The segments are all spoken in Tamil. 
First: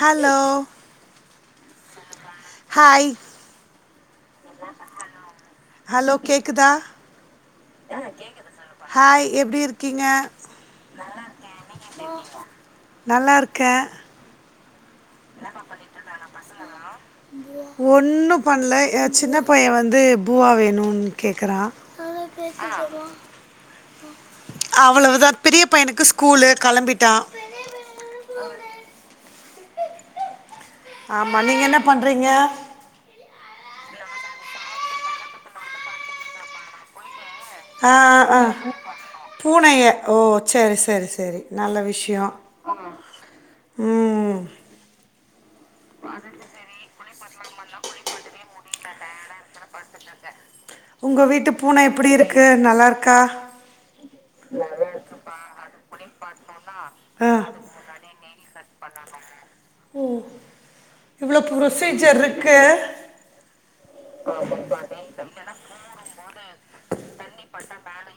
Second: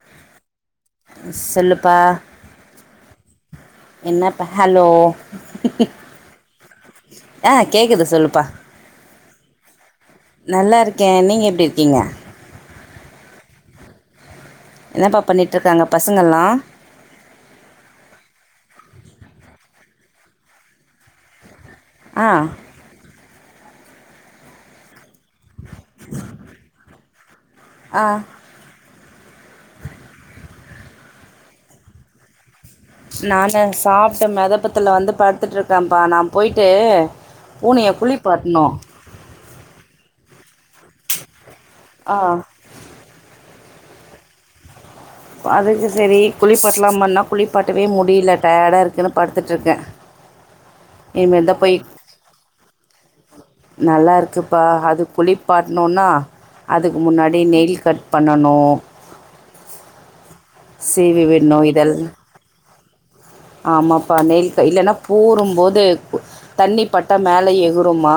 ஹலோ சொல்லுப்பா ஹாய் என்னப்ப ஹலோ ஹலோ கேக்குதா ஆ கேக்குது சொல்லுப்பா ஹாய் எப்டிருக்கீங்க நல்லா இருக்க நீங்க எப்டி இருக்கீங்க நல்லா இருக்க என்னப்பா பண்ணிட்ருக்காங்க பசங்கள்லா ஒன்னு பண்ல எ சின்ன பைய வந்து பூவா வேணுனு கேக்குறா ஆ அவ்வளவுதா பெரிய பையனுக்கு ஸ்கூலு கெளம்பிட்டா ஆ ஆமா நீங்க என்ன பண்றீங்க நானு சாப்ட மெதப்பத்துல வந்து படுத்துட்டு இருக்கேப்பா நா போய்ட்டு ஆ அ பூனைய ஓ செரி செரி செரி நல்ல ஆ விஷ்யோ ம் ம் அதுக்கு சரி குளிப்பாட்லாமானா குளிப்பாட்டவே முடில டயடா இருக்குனு படுத்துட்ருக்கே உங்க இனிமேல் வீட்டு தா போய் பூன எப்படி இருக்கு நல்லா இருக்கா நல்லா இருக்குப்பா அது குளிப்பாட்னோனா அதுக்கு ஆ முன்னாடி நெயில் கட் பண்ணணு சீவி விண்ணு இதலா க ஆமாப்பா நெயில் இல்லன்னா பூறும்போது தண்ணி பட்டா மேல எகுறும்மா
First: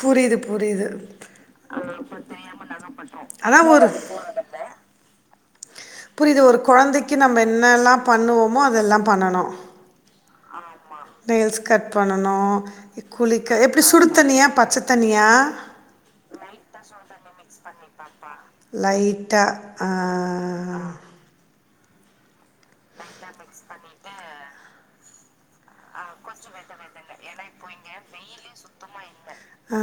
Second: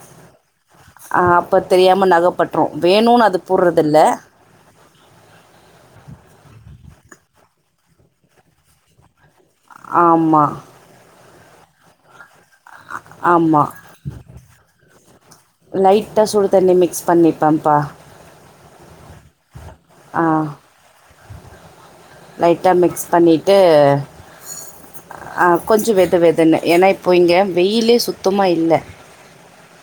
புரியுது புரியுது ஆ அப்ப தெரியாம நகப்பற்றோ வேணுன்னு அது அதா ஒரு போறதில்ல புரியிது ஒரு குழந்தைக்கு நம்ம என்னெல்லா பண்ணுவோமோ அதெல்லா பண்ணணு ஆமா ஆமா நெயில்ஸ் கட் பண்ணனு குளிக்க ஆமாம் எப்டி சுடு தண்ணியா பச்ச தண்ணியா லைட்டாக சுடு தண்ணி மிக்ஸ் பண்ணிப்பன்ப்பா லைட்டா ஆ லைட்டா மிக்ஸ் பண்ணிட்டு ஆ கொஞ்சோ வெது வெதுன்னு ஏன்னா இப்ப இங்க வெயிலே சுத்தமா இல்ல ஆ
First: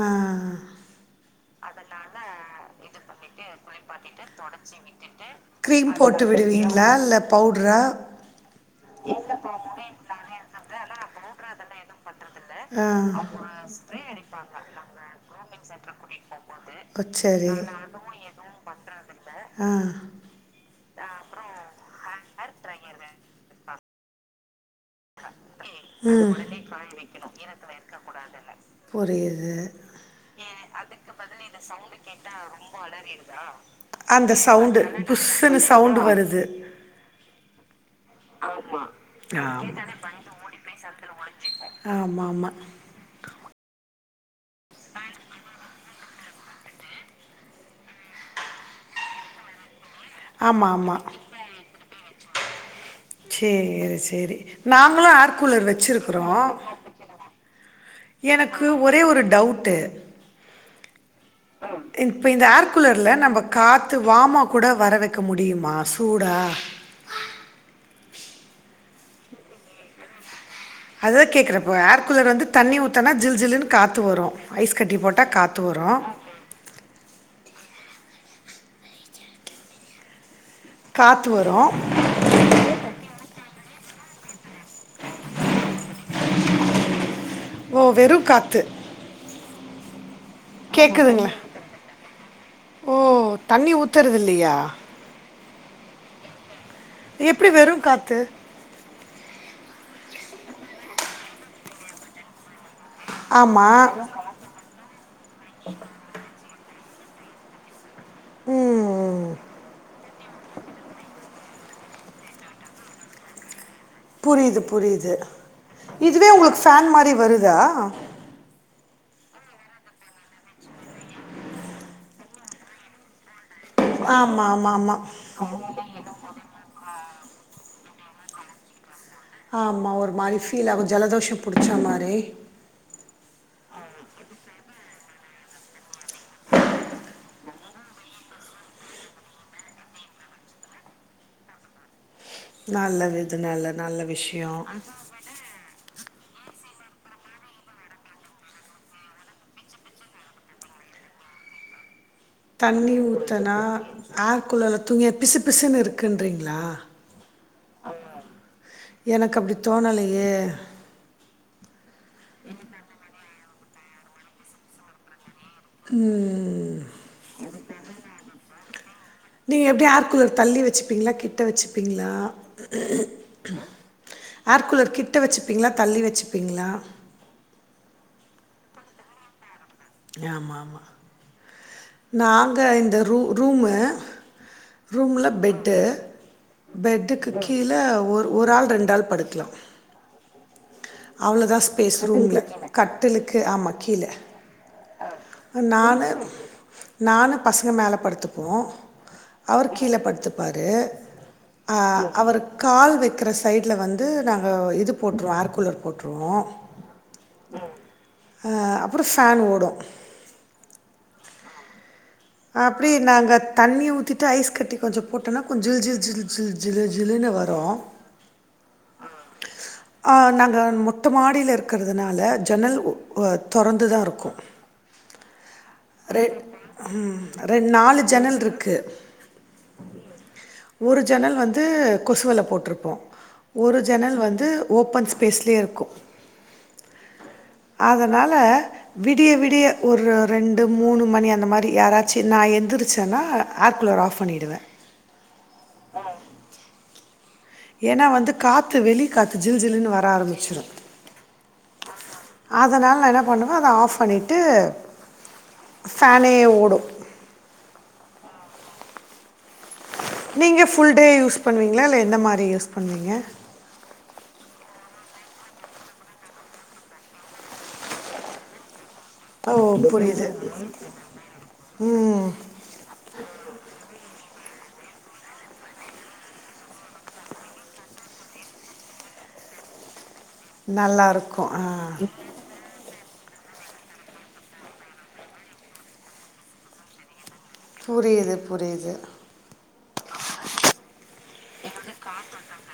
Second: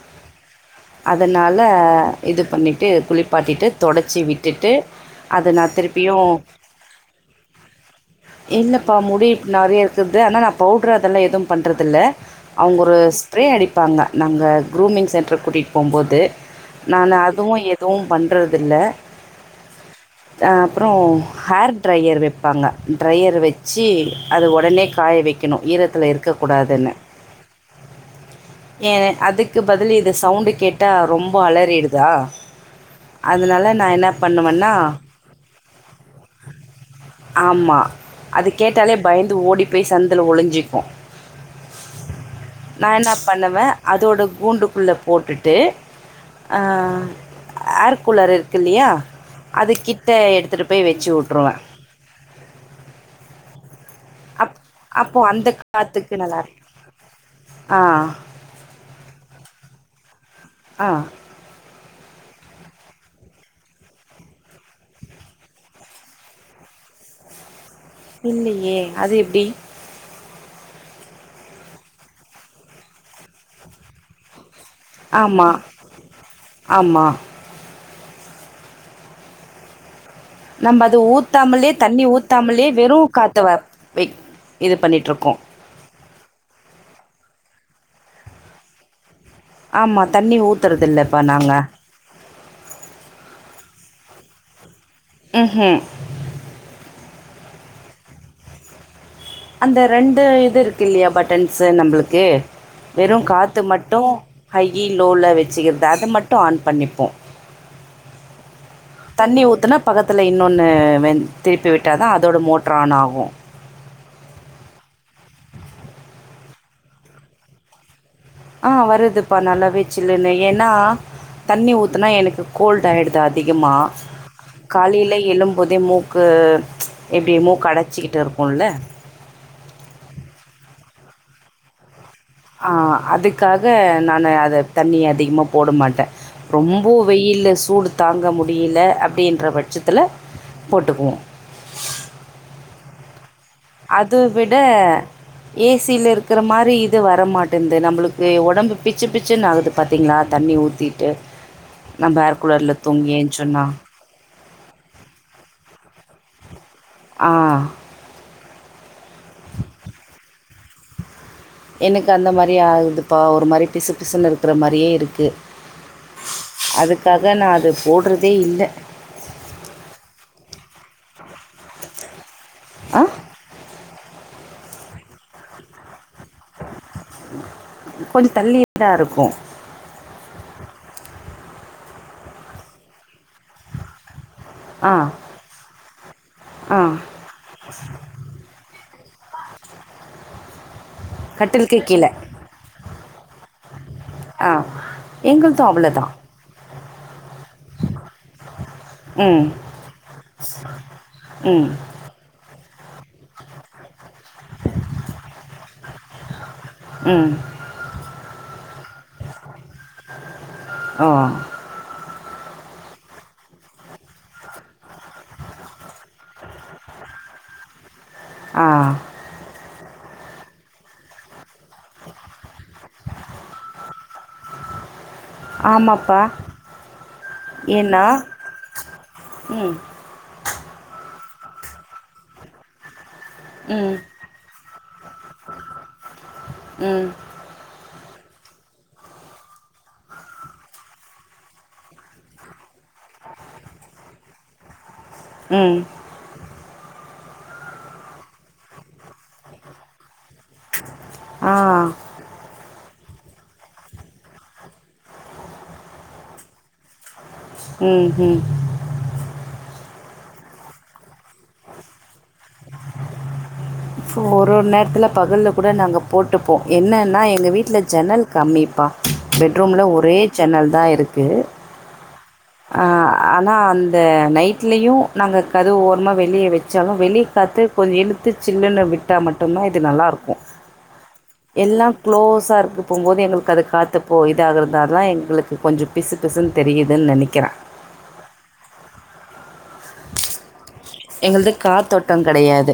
அதுனால இது பண்ணிட்டு குளிப் பாட்டிட்டு தொடச்சி விட்டிட்டு அது நா க்ரீம் திருப்பியு போட்டு விடுவீங்களா இல்லை பவுடரா இல்லப்பா முடி இ நெறைய இருக்குறது ஆனா நா பவுட்ரு அதெல்லா எதுவு பண்றதில்ல அவுங்க ஆ ஒரு ஸ்ப்ரே அடிப்பாங்க நாங்க குரூமிங் சென்டர்க்கு கூட்டிட்டு போ கும் போது நானு ஓ சரி அதுவு நாங்க எதுவு பண்றதில்ல ஆ அ அப்றோஹேர் டிரையர் வெப்பாங்க டிரையர் வெச்சி அத ஒடனே காய வைக்கணு ஈரத்துல இருக்கக்கூடாதுன்னு ஏவே அதுக் புரியுது க்கு பதில் இது சவுண்டுக் கேட்டா ரொம்ப அலறிருதா அதுனால நா என்ன பண்ணுவன்னா புஸ்ன்னு சவுண்டு வருது ஆம்மா அது கேட்டாலே பயந்து ஓடி போய் சந்துல ஒளிஞ்சி ஆமா ஆமா நா என்ன பண்ணுவே அதோட கூண்டுக்குள்ள போட்டுட் து ஆ ஏர்கூலர் இருக்கு இல்லியா அதுக்கிட்ட எடுத்துட்டு ஆமாம் போய் ஆமாம் வச்சு விட்ருவே சேரி சே சேரி அப் நாங்களு அப்போது ஆர் அந்த கூலர் காற்றுக்கு வச்சிருக்குறோ நல்லா இருக்கும் ஆ எனக் க்கு ஒரே ஒரு டவுட்டு ஆ இப்ப இந்த ஏர் கூலர்ல நம்ப காத்து வாமா கூட வர வைக்க முடியுமா சூடா இல்லையே அது எப்டி அதா கேக்குற இப்ப ஆர் கூலர் வந்து தண்ணி ஊத்தனா ஜில் ஜில்ன்னு காத்து வரோ ஐஸ் கட்டி போட்டா காத்து வரோ ஆமா நம்ம அது காத்து வரும் ஊத்தாமலே தண்ணி ஊத்தாமலே வெறு காத்த வ வை இது பண்ணிட்ருக்கோ ஓ வெறு காத்து ஆமா தண்ணி ஊத்றதில்லப்பா கேக்குதுங்களா நாங்க ஓ தண்ணி ஊத்துறது இல்லையா உ ஹு எப்டி வெறு காத்து அந்த ரெண்டு இது இருக்கில்லயா பட்டன்ஸ்ஸு நம்பளுக்கு வெறு காத்து ஆமா மட்டு ஹையி லோல வெச்சிக்கிறது அத மட்டு ஆன் பண்ணிப்போ ம் தண்ணி ஊத்துனா பகத் த்ல இன்னொன்னு வென் திருப்பி விட்டாதா அதோட மோட்ரு ஆன் ஆகு புரிது புரிது இதுவே உங்களுக்கு ஃபேன் மாரி வருதா ஆ வருதுப்பா நல்லாவே சில்லுனு ஏனா தண்ணி ஊத்துனா எனக்கு கோல்ட் ஆயிடுது அதிகமா ஆமா ஆமா ஆமா காலைல எழும்போதே மூக்கு எப்டி மூக்கு அடைச்சுகிட்டு இருக்குல்ல ஆமா ஒரு மாரி ஃபீல் ஆகு ஜலதோஷோ புடிச்சா மாரி ஆ அதுக்காக நானு அத தண்ணி அதிகமா போட மாட்ட ரொம்போ வெய்யில்ல சூடு தாங்க முடில அப்டின்ற பட்சத்தில போட்டுக்குவோ நல்லது இது நல்லது அது விட ஏ சி ல இருக்கற மாரி இது வர மாட்டன்து நம்மளுக்கு ஒடம்பு பிச்சு பிச்சுன்னு ஆகுது பாத்தீங்ளா தண்ணி ஊத்திட்டு நம்ம ஏர் கூலர்ல தண்ணி தூங்கி ஊத்தனா எஞ்சோன்னா ஏர் கூலர்ல தூங்ய பிசு பிசுன்னு இருக்குன்றீங்ளா ஆ எனக்கு அப்டி தோணலயே எனக்கு அந்த மாரி ஆகுதுப்பா ஒரு மாரி பிசு பிசுன்னு இருக்கிற மாரியே இருக்கு ம் அதுக்காக நா அது போடுறதே இல்ல நீங்க எப்டி ஏர்கூலர் தள்ளி வெச்சுப்பீங்ளா கிட்ட வெச்சுப்பீங்ளா ஆ ஏர் கூலர் கிட்ட வெச்சுப்பீங்ளா தள்ளி வெச்சுப்பீங்ளா கொஞ்சோ தள்ளிதா இருக்கு ஆமா நாங்க இந்த ரூ ரூமு ஆ, ரூம்ல பெட்டு ஆ. பெட்டுக்கு கீழ ஒரு ஒரு ஆள் ரெண்டு ஆள் படுக்லா அவ்ளோதா கட்டிலுக்கு ஸ்பேஸ்ஸு கீழே ரூம்ல கட்டிலுக்கு ஆமா கீழ ஆ எங்களுதும் நானு அவ்வளோதான் நானு பசங்க மேல படுத்துக்குவோ ம் அவர் கீழ படுத்துப்பாரு ம் அ அவர் கால் வெக்கிற சைட்ல வந்து வந்து நாங்க இது போட்டுருவோ ஏர் கூலர் போட்டுருவோ ம் அ அப்றோ ஃபேன் ஓடு ஆ அப்டியே நாங்க தண்ணிய ஊத்திட்டு ஐஸ் கட்டி கொஞ்சோ போட்டோனா கொஞ்சோ ஜில் ஜில் ஜில் ஜில் ஜிலு ஜிலுனு வரு ஆ ஆ நாங்க மொட்ட மாடில இருக்கறதுனால ஜன்னல் தொறந்துதா இருக்கு ஆமாப்பா ரெண் ம் ரெண் நாலு ஏன்னா ஜன்னல் இருக்கு ம் ஒரு ஜன்னல் வந்து கொசு வல போட்ருப்போ ஒரு ம் ஜன்னல் வந்து ஓப்பன்ஸ் பேசுலயே இருக்கு ம் அதனால விடிய விடிய ஒரு ரெண் டு மூணு மணி அந்த மாரி யாராச்சு நா எந்தருச்சனா ஆர் குலர் ஆஃப் பண்ணிடுவ ம் ஏனா வந்து காத்து வெளி காத்து ஜில் ஜிலுனு வர ஆரம்பிச்சிரு ஆ அதனாலலே நா என்ன பண்ணுவ அத ஆஃப் பண்ணிட்டு ஃபேனே ஓடு ம் ம் நீங்க ஃபுல் டே யூஸ் பண்ணுவீங்களா இல்ல எந்த மாரி யூஸ் பண்ணுவீங்க ஒரு ஒரு நேரத்துல பகல்ல கூட நாங்க போட்டுப்போ என்னென்னா எங்க வீட்ல ஜன்னல் கம்மிப்பா பெட் ஓ ரூம்ல ஒரே புரியுது ஜன்னல் தா இருக்கு ம் ஆ ஆனா அந்த நைட்லயு நாங்க கதுவு ஓரமா வெளியே வச்சாலு வெளியே காத்து கொஞ்ச இழுத்து சில்லுனு விட்டா மட்டுதா இது நல்லாயிருக்கு நல்லா இருக்கும் ஆ எல்லா க்ளோஸா இருக்கு போம் போது எங்களுக்கு அது காத்தப்போ இதாகிறதால தா எங்களுக்கு கொஞ்ச பிசு பிசுன்னு தெரியுதுன்னு நனைக்கிற புரியுது புரியுது எங்களுது காத்தோட்ட கடையாது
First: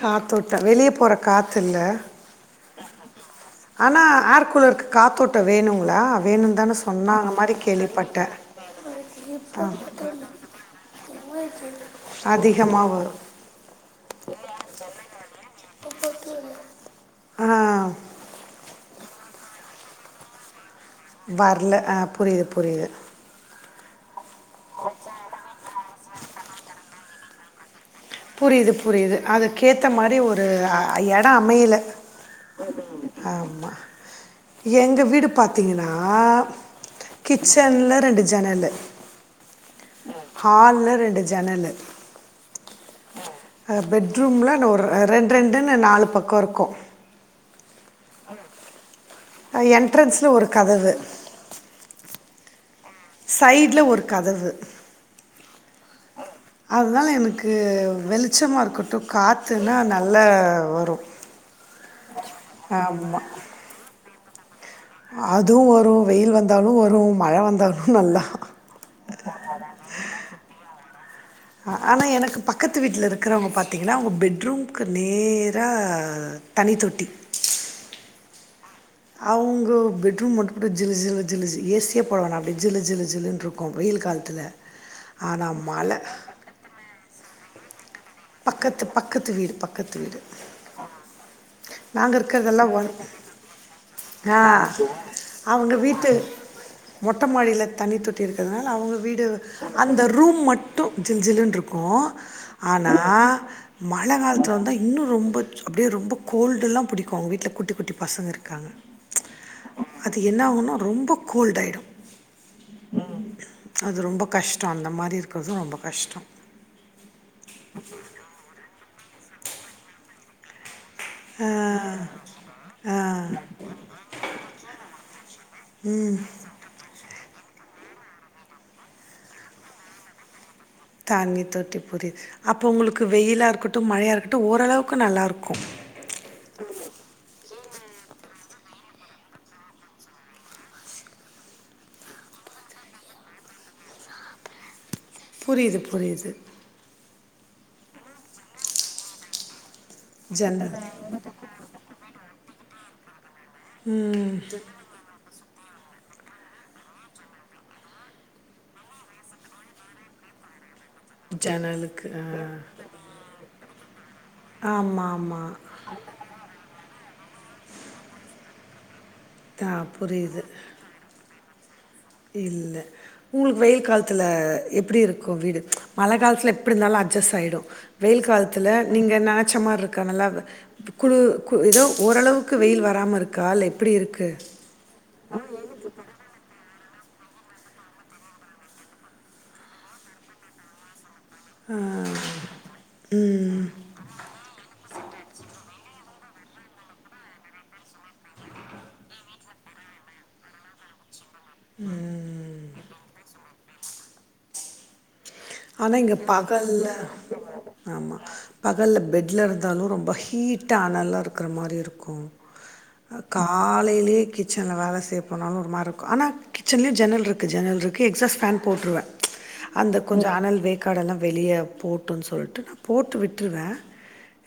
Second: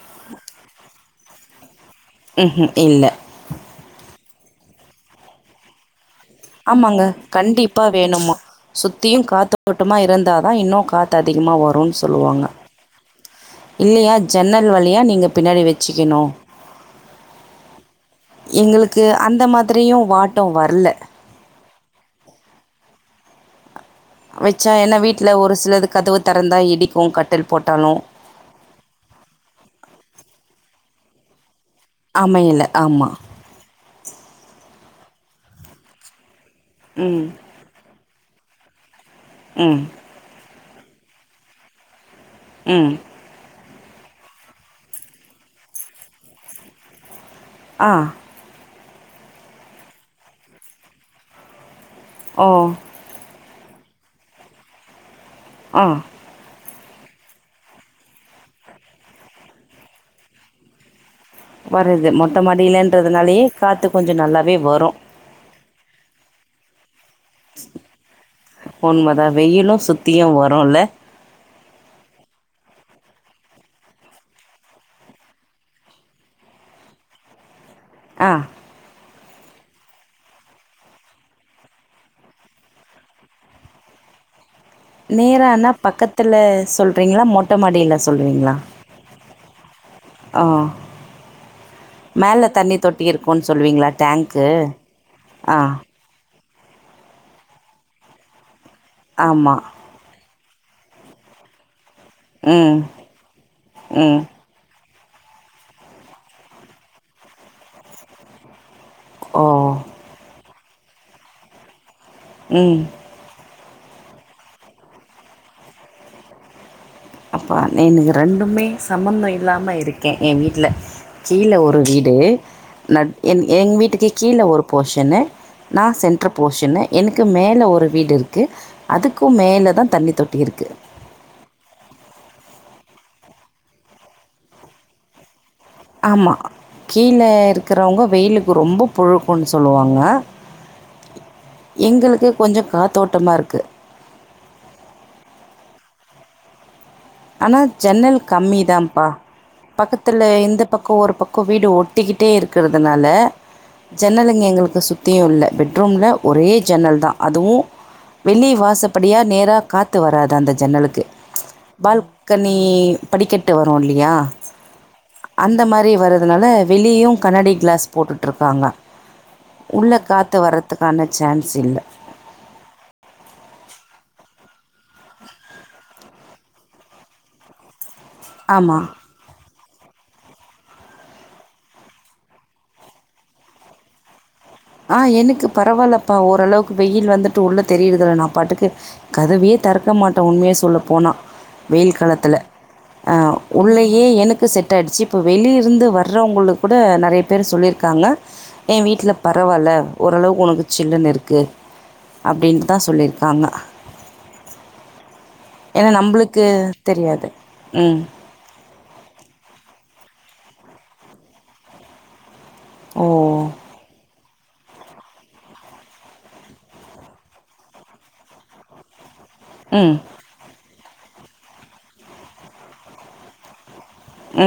காத்தோட்டோ வெளிய போற காத்து இல்ல ம்ஹும் இல்ல ஆனா ஏர் கூலருக்கு காத்தோட்ட வேணுங்களா வேணும் தானே ஆமாங்க சொன்னாங்க மாதிரி கண்டிப்பா கேள்விப்பட்டேன் வேணுமா சுத்தியு காத்து ஓட்மா இருந்தாதா இன்னு காத்து அதிகமா வருன்னு சொல்லுவாங்க அதிகமாக வரும் இல்லையா ஜன்னல் வழியா நீங்க பின்னாடி வெச்சிக்கணு ஆ எங்களுக்கு அந்த மாதிரியு வாட்டோ வரல வர்ல அ புரிது புரிது வெச்சா ஏனா வீட்ல ஒரு சிலது கதவு தெறந்தா இடிக்கு கட்டில் போட்டாலு புரிது புரிது அதுக்கேத்த மாரி ஒரு அ இடோ அமையல அமையல ஆமா எங்க வீடு பாத்தீங்கன்னா ம் கிச்சன்ல ரெண்டு ஜனலு ம் ஹால்ல ரெண்டு ஜனலு ம் அ பெட்ரூம்ல ந ஒரு ரெண்டு ரெண்டுன்னு நாலு பக்கோ இருக்கு ஆ [inaudible] அ என்ட்ரன்ஸ்ல ஒரு கதவு ம் சைட்ல ஒரு கதவு ம் அதனால எனக்கு வெளிச்சமா இருக்கட்டு காத்துன்னா நல்லா வரு வருது மொட்ட மாடியலன்றதுனாலயே காத்து கொஞ்சோ நல்லாவே வரு அதுவு வரு வெயில் வந்தாலு வரு மழ வந்தாலு நல்லா உண்மதா வெயிலு சுத்தியு வருல ஆனா எனக்கு பக்கத்து வீட்ல இருக்கிறவங்க பாத்திங்கன்னா அவுங்க பெட்ரூம்கு நேரா தண்ணி தொட்டி அ அவுங்க பெட்ரூம் மட்டு கூட ஜிலு ஜிலு ஜிலுனு ஏசியே போடவேனா அப்டியே ஜிலு ஜிலு ஜிலுனு இருக்கு வெயில் காலத்துல நேரனா பக்கத்துல சொல்றீங்களா மொட்ட மாடியில சொல்றீங்களா பக்கத்து பக்கத்து வீடு பக்கத்து வீடு ஆ நாங்க மேல இருக்கறதெல்லா தண்ணி வோ தொட்டி இருக்குன்னு சொல்லுவீங்களா ஆ டேங்க்கு ஆ அவங்க வீட்டு மொட்ட மாடில தண்ணி தொட்டி இருக்கறதுனால அவங்க வீடு ஆமா அந்த ரூம் மட்டு ஜில் ஜில்லுனு இருக்கு ம் ஆனா மழ ம் காலத்து அது வந்தா இன்னு ரொம்ப அப்டியே ரொம்ப கோல்டு எல்லா பிடிக்கு அவங்க வீட்ல குட்டி குட்டி பசங்க இருக்காங்க ஓ அது என்ன ஆகுன்னா ரொம்ப கோல்ட் ஆயிடு ம் அது ரொம்ப கஷ்டோ அந்த மாரி இருக்கறது ரொம்ப கஷ்டோ அப்பா எனக்கு ரெண்டுமே சம்மந்தோ இல்லாம இருக்கே ஏ வீட்ல ஆ கீழ ஒரு வீடு ந ஆ என் எங்க வீட்டுக்கு கீழ ஒரு போஷனு நா சென்ட்ரு போஷனு எனக்கு மேலே ஒரு வீடு இருக்கு அதுக்கு மேலதா தண்ணி தொட்டி இருக்கு தண்ணி தொட்டி புரியுது அப்போ உங்களுக்கு வெயிலா இருக்கட்டு மழையா இருக்கட்டு ஓரளவுக்கு நல்லா இருக்கு ஆமா கீழ இருக்குறவங்க வெயிலுக்கு ரொம்ப புழுக்கோன்னு சொல்லுவாங்க எங்களுக்கு கொஞ்சோ காத்தோட்டமா இருக்கு புரியிது புரியிது ஆனா ஜன்னல் கம்மி தா ப்பா பக்கத்துல இந்த ஜன்னல் பக்கோ ஒரு பக்கோ வீடு ஒட்டிக்கிட்டே இருக்கறதுனால ஜன்னல்ங்க எங்களுக்கு சுத் தியு இல்ல பெட்ரூம்ல ஒரே ஜன்னல்தா அதுவு வெளிய வாசப்படியா நேரா காத்து வராது அந்த ஜன்னலுக்கு ஜன்னலுக்கு ஆ பால்கனி படிக்கட்டு வரு இல்லையா ஆமாம் ஆமாம் அந்த மாரி வர்ற அதனால வெளியயு கண்ணாடி கிளாஸ் போட்டுட்டுருக்காங்க ஆ உள்ள காத்து புரியுது வர்றதுக் கான சான்ஸ் இல்ல இல்ல உங்களுக்கு வெயில் காலத்துல எப்டி இருக்கு வீடு மழை காலத்துல எப்டி இருந்தாலு அட்ஜஸ் ஆயிடு வெயில் காலத்துல ஆமாம் நீங்க நெனச்ச மார் இருக்கா நல்லா குளு கு ஏதோ ஓரளவுக்கு வெயில் வராம இருக்கா இல்ல எப்டி இருக்கு ஆ எனக்கு பரவாயில்லப்பா ஓரளவுக்கு வெயில் வந்துட்டு உள்ள தெரியுறதில்ல நா பாட்டுக்கு கதவயே திறக்க மாட்டே உண்மயே சொல்ல போனா வெயில் காலத்துல ஆ ம் உள்ளயே எனக்கு செட் ஆயிடுச்சி இப்போ வெளிய இருந்து வர்றவங்களுக்கு கூட நெறைய பேர் சொல்லிருக்காங்க ஏ வீட்ல பரவாயில்ல ஓரளவுக்கு ஒனக்கு சில்லுன்னு இருக்கு ம் அப்டின்ட்டுதா சொல்லிருக்காங்க ஏன்னா ஆனா இங்க நம்பளுக்கு பகல்ல தெரியாது. ம். ஆமா பகல்ல பெட்ல இருந்தாலு ரொம்ப ஹீட்டா அனலா இருக்குற மாரி இருக்கு ஓ! ஆ காலேலயே கிச் சன்ல வேல செய்ய போனாலு ஒரு மாரி இருக்கு ஆனா கிச்சன்லயு ஜன்னல் இருக்கு ஜன்னல் இருக்கு எக்ஸாட் ஃபேன் போட்டுருவே ம். அந்த கொஞ்ச அனல் வேக்காடெல்லா வெளிய போட்டுன்னு சொல்லிட்டு நா போட்டு விட்ருவே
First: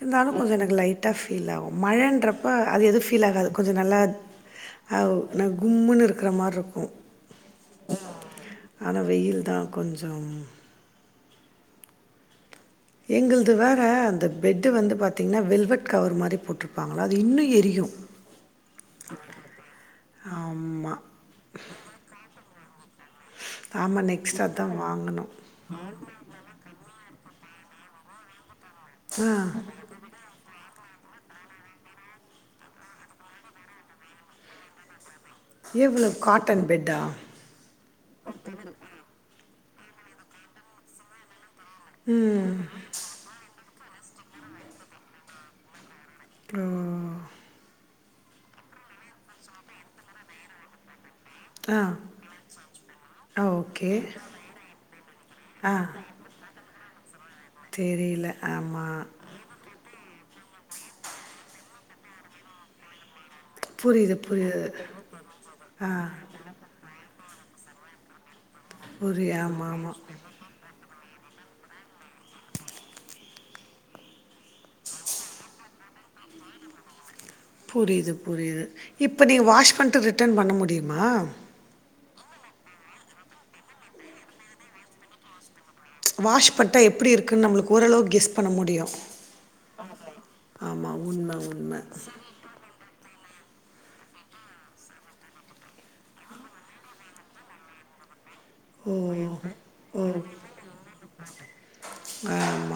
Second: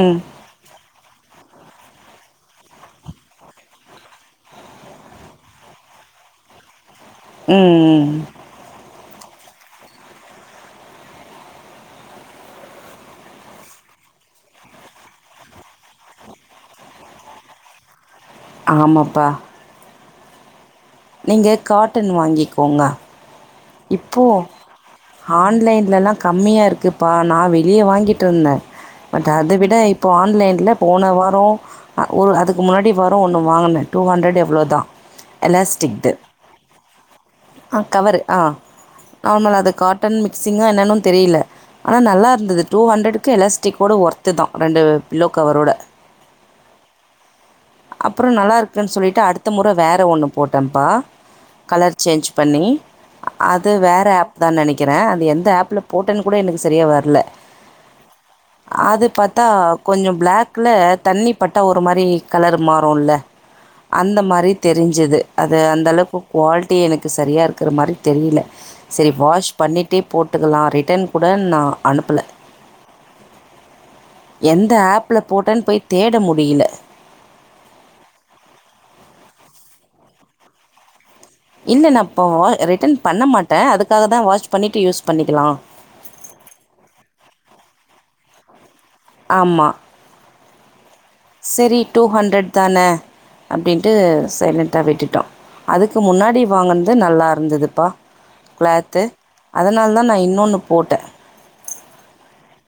ம். கொஞ்சோ எனக்கு லைட்டா ஃபீல் ஆகு மழன்றப்ப அது எது ஃபீல் ஆகாது கொஞ்சோ நல்லா அவ் நா கும்முன்னு இருக்குற மாரி இருக்கு ம் ம் ஆனா வெயில் தா கொஞ்சம் எங்கள்து வேற அந்த பெட்டு வந்து பாத்தீங்கன்னா வெல்வெட் கவர் மாரி போட்ருப்பாங்களா அது இன்னு எரியு ஆமப்பா ஆமா நீங்க காட்டன் வாங்கிக்கோங்க ஆமா இப்போ நெக்ஸ்ட் அதா வாங்கனு காட்டன் கம்மிய இருக்குப்பா நா வெளிய வாங்கிட்டு இருந்தே ஆ பட் அத விட இப் போ ஆன்லைன்ல போன வாரோ அ ஒரு அதுக்கு முன்னாடி வாரோ ஒன்று வாங்குனே டூ ஹண்ரட் எவ்ளோதா எவ்ளோ எலாஸ்டிக்து காட்டன் பெட்டா ஆ கவரு ஆ நார்மலா அது காட்டன் மிக்ஸிங்கா என்னென்னு தெரியல ஆனா நல்லா ம். இருந்தது டூ ஹண்ட்ரடுக்கு எலாஸ்டிக்கோட ஒர்த்து தா ரெண்டு பில்லோ கவரோட ட்ரொ அப்பறோ நல்லா இருக்குனு சொல்லிட்டு அடுத்த முறை வேற ஒண்ணு போட்டேப்பா அஹ் சேஞ்ச் பண்ணி அது வேற ஆப் தா நெனைக்கிறே அது எந்த ஆ. ஆப்ல போட்டேன்னு கூட எனக்கு சரியா வரல தெரியல ஆமா டா கொஞ்சோ பிளாக்ல தண்ணி பட்டா ஒரு மாரி கலர் மாறுல புரியுது, அந்த மாரி புரியுது. தெரிஞ்சுது அது அந்த ஆ. அளவ்க்கு குவால் ட்டி எனக்கு சரியா இருக்குற மாரி தெரில செரி புரி வாஷ் ஆமாமா. பண்ணிட்டே போட் டுக்கலா ரிட்டன் கூட நா அனுப்பல எந்த ஆப்ல போட்டேனு போய் தேட முடியில புரியுது புரியுது இப்ப நீ வாஷ் பண்ட்டு ரிட்டன் பண்ண முடியுமா இல்ல நா இப்போ ரிட்டன் பண்ண மாட்டே அதுக்காக தா வாஷ் பண்ணிட்டு யூஸ் பண்ணிக்கலா வாஷ் பண்டா எப்டி இருக்குனு நம்மளுக்கு ஓரளவுக்கு கெஸ் பண்ண முடியு ஆமா ஆமா உண்ம செரி உண்ம. டூஹண்டரட் தான அப்டின்ட்டு சைலண்டட்டா விட்டுட்டோ அதுக்கு முன்னாடி வாங்குனது நல்லா இருந்ததுப்பா கிளாத்து அதனால தா நா இன்னொன்னு போட்டே வேமா